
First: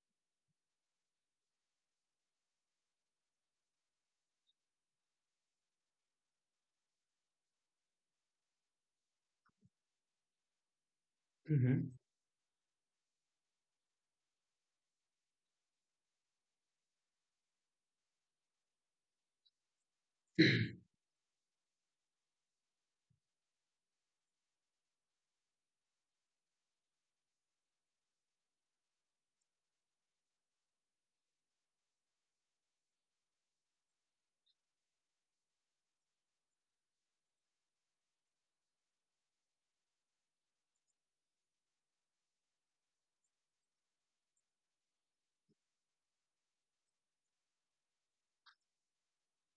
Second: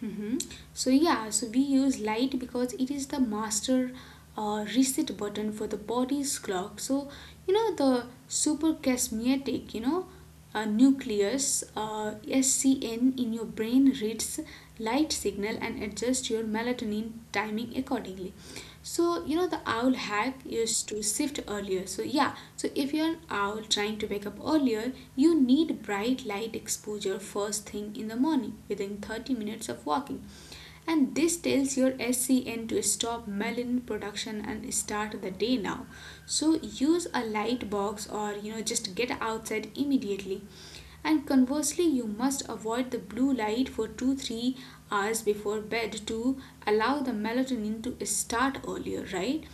Speaker 2: Hmm. So yeah, so we use light because it is the master reset button for the body's clock. So you know the supercasmiatic, you know, nucleus
Speaker 1: Mhm.
Speaker 2: SCN in your brain reads light signal and adjusts your melatonin timing accordingly. So, you know, the owl hack is to shift earlier. So, yeah, so if you're an owl trying to wake up earlier, you need bright light exposure first thing in the morning within 30 minutes of walking. And this tells your SCN to stop melanin production and start the day now. So, use a light box or, you know, just get outside immediately, and conversely you must avoid the blue light for 2 to 3 hours before bed to allow the melatonin to start earlier, right?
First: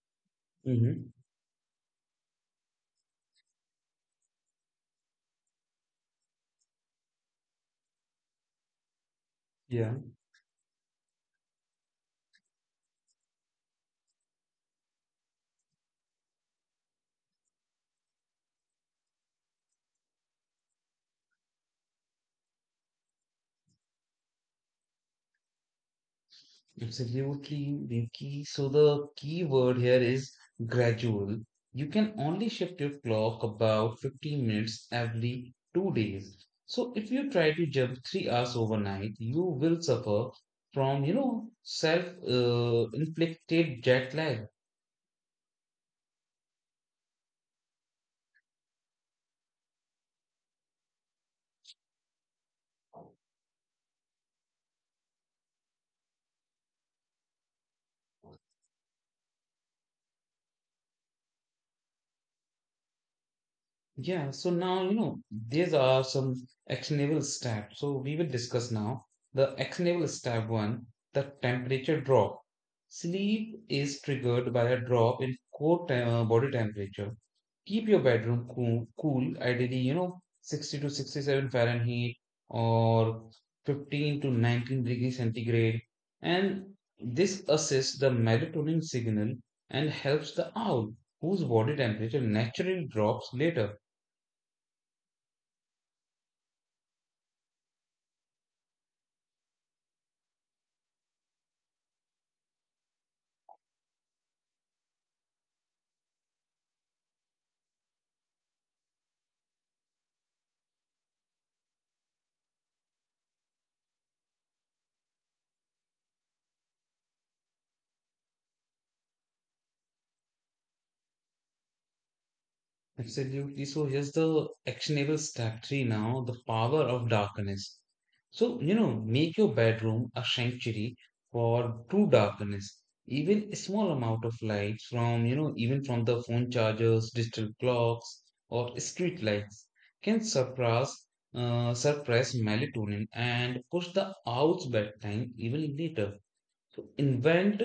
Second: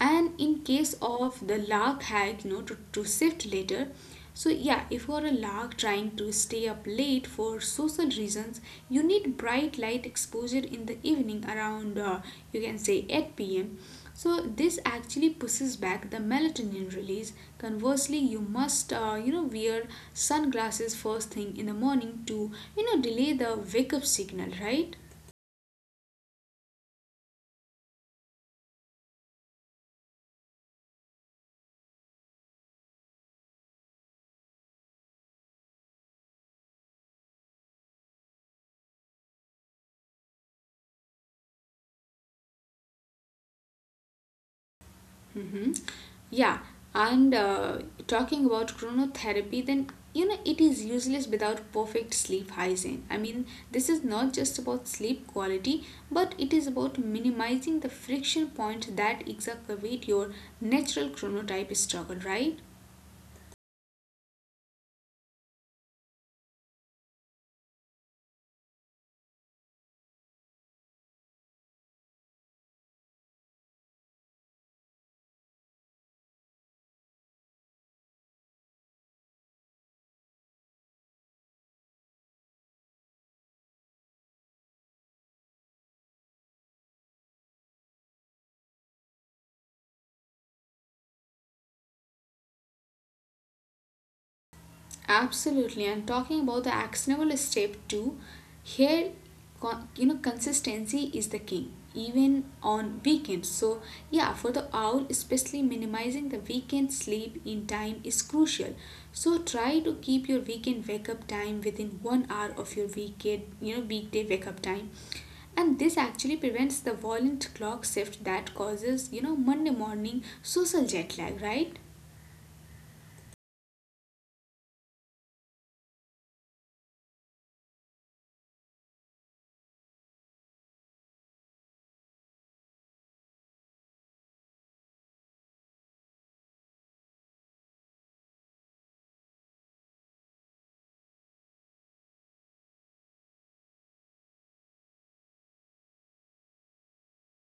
Speaker 2: And in case
Speaker 1: Mhm.
Speaker 2: of the lark had you know to shift later, so yeah, if you're a lark trying to stay up late for social reasons, you need bright
Speaker 1: Yeah.
Speaker 2: light exposure in the evening around you can say 8 p.m., so this actually pushes back the melatonin release. Conversely you must you know wear sunglasses first thing in the morning to you know delay the wake up signal, right?
Speaker 1: Absolutely, Devki. So the key word here is gradual. You can only shift your clock about 15 minutes every 2 days. So if you try to jump 3 hours overnight, you will suffer from, you know, self-inflicted jet lag.
Speaker 2: Mm-hmm. Yeah, and talking about chronotherapy, then you know it is useless without perfect sleep hygiene. I mean, this is not just about sleep quality, but it is about minimizing the friction point that exacerbate your natural chronotype struggle, right?
Speaker 1: Yeah, so now, you know, these are some actionable steps. So we will discuss now the actionable step one, the temperature drop. Sleep is triggered by a drop in body temperature. Keep your bedroom cool, ideally, you know, 60 to 67 Fahrenheit or 15 to 19 degrees centigrade. And this assists the melatonin signal and helps the owl, whose body temperature naturally drops later.
Speaker 2: Absolutely, and talking about the actionable step two, here you know consistency is the king, even on weekends. So yeah, for the owl, especially minimizing the weekend sleep in time is crucial. So try to keep your weekend wake up time within 1 hour of your weekend, you know, weekday wake up time. And this actually prevents the violent clock shift that causes, you know, Monday morning social jet lag, right?
Speaker 1: Absolutely. So here's the actionable step three now, the power of darkness. So, you know, make your bedroom a sanctuary for true darkness. Even a small amount of light from, you know, even from the phone chargers, digital clocks, or street lights can suppress melatonin and push the out's bedtime even later. So invent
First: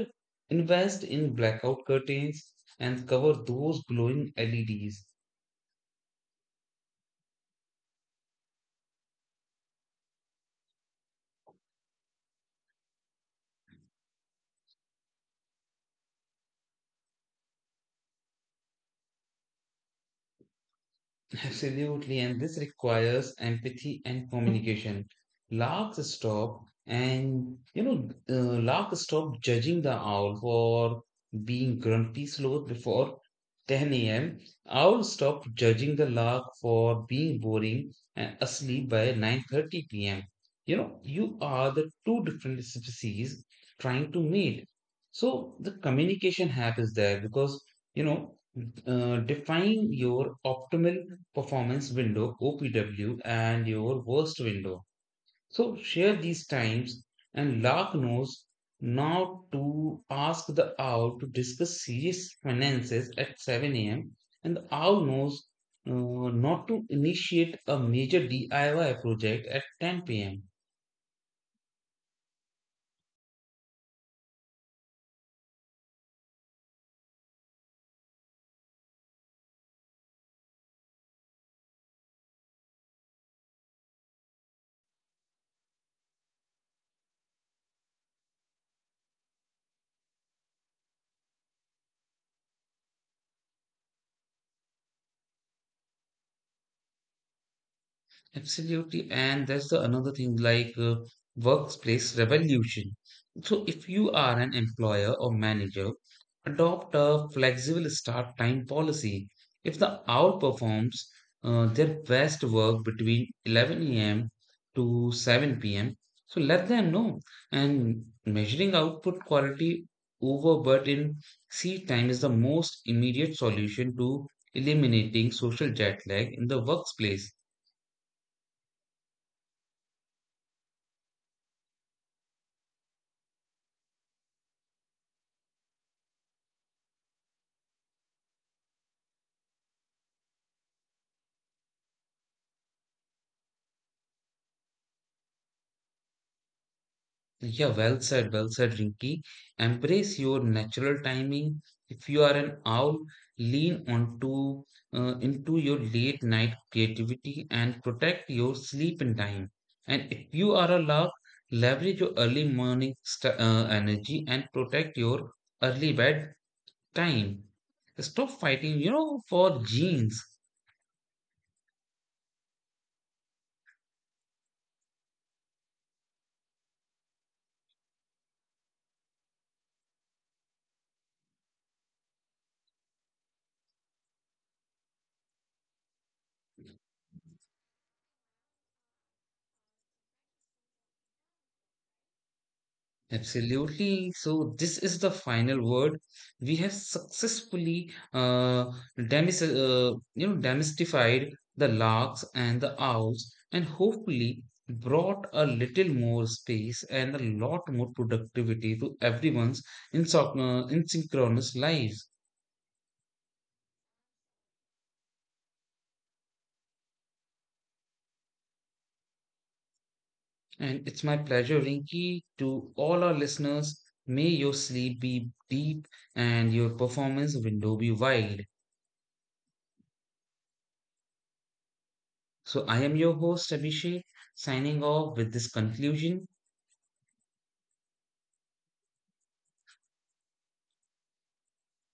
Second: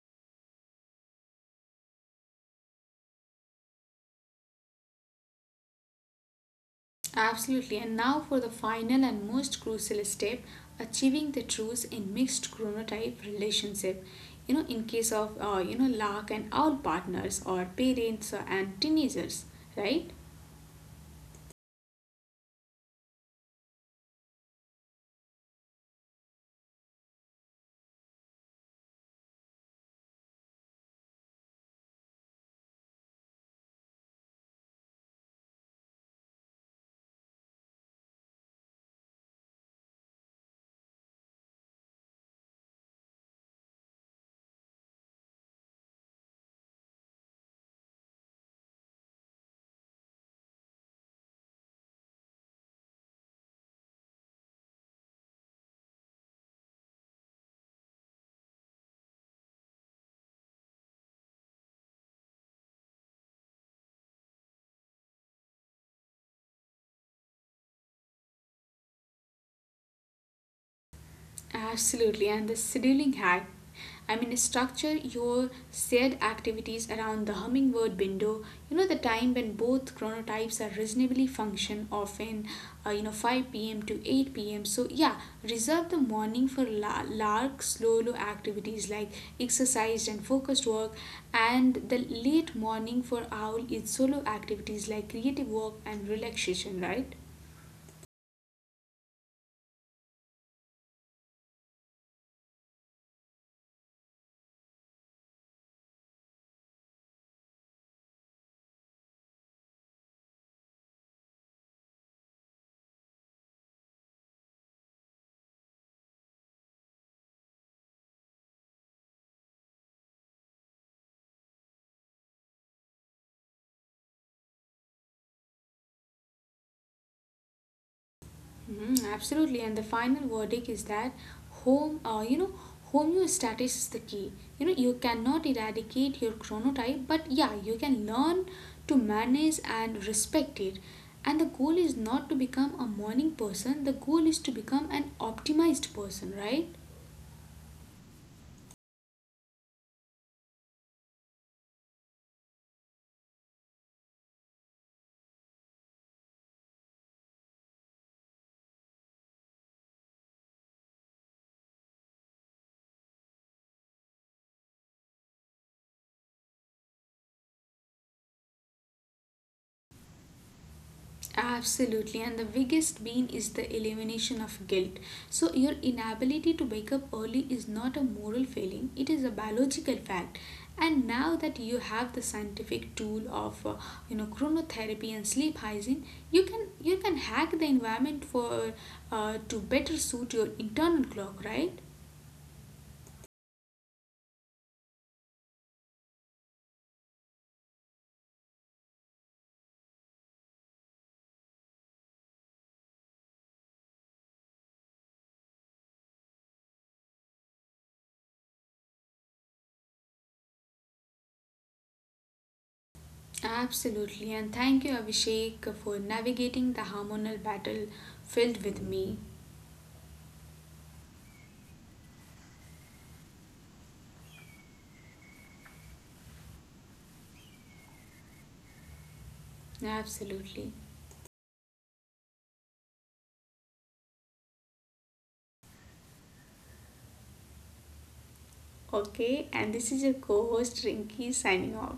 Speaker 1: invest in blackout curtains and cover those glowing LEDs.
Speaker 2: Absolutely. And now for the final and most crucial step, achieving the truth in mixed chronotype relationship. You know, in case of, luck and owl partners or parents and teenagers, right?
Speaker 1: Absolutely, and this requires empathy and communication. Larks stop and you know, Larks stop judging the owl for being grumpy sloth before 10 a.m. Owl stop judging the lark for being boring and asleep by 9:30 p.m. You know, you are the two different species trying to mate. So the communication happens there because you know define your optimal performance window, OPW, and your worst window. So share these times and Lark knows now to ask the owl to discuss serious finances at 7 a.m. and the owl knows uh, not to initiate a major DIY project at 10 p.m.
Speaker 2: Absolutely, and the scheduling hack. I mean, structure your shared activities around the hummingbird window. You know the time when both chronotypes are reasonably function, often you know 5 p.m. to 8 p.m. So yeah, reserve the morning for lark, slow low activities like exercise and focused work, and the late morning for owl is solo activities like creative work and relaxation, right?
Speaker 1: Absolutely, and that's the another thing like workplace revolution. So, if you are an employer or manager, adopt a flexible start time policy. If the hour performs their best work between 11 a.m. to 7 p.m., so let them know. And measuring output quality over but in seat time is the most immediate solution to eliminating social jet lag in the workplace.
Speaker 2: Mhm, absolutely, and the final verdict is that you know, homeostasis is the key. You know, you cannot eradicate your chronotype, but yeah, you can learn to manage and respect it. And the goal is not to become a morning person; the goal is to become an optimized person, right?
Speaker 1: Yeah, well said, Rinky. Embrace your natural timing. If you are an owl, lean onto into your late night creativity and protect your sleep in time. And if you are a lark, leverage your energy and protect your early bed time. Stop fighting, you know, for genes.
Speaker 2: Absolutely, and the biggest bean is the elimination of guilt. So, your inability to wake up early is not a moral failing, it is a biological fact. And now that you have the scientific tool of you know chronotherapy and sleep hygiene, you can hack the environment for to better suit your internal clock, right?
Speaker 1: Absolutely. So this is the final word. We have you know demystified the larks and the owls, and hopefully brought a little more space and a lot more productivity to everyone's asynchronous lives.
Speaker 2: Absolutely, and thank you, Abhishek, for navigating the hormonal battle filled with me.
Speaker 1: And it's my pleasure, Rinky, to all our listeners. May your sleep be deep and your performance window be wide.
Speaker 2: Absolutely.
Speaker 1: So I am your host Abhishek, signing off with this conclusion.
Speaker 2: Okay, and this is your co host Rinky signing off.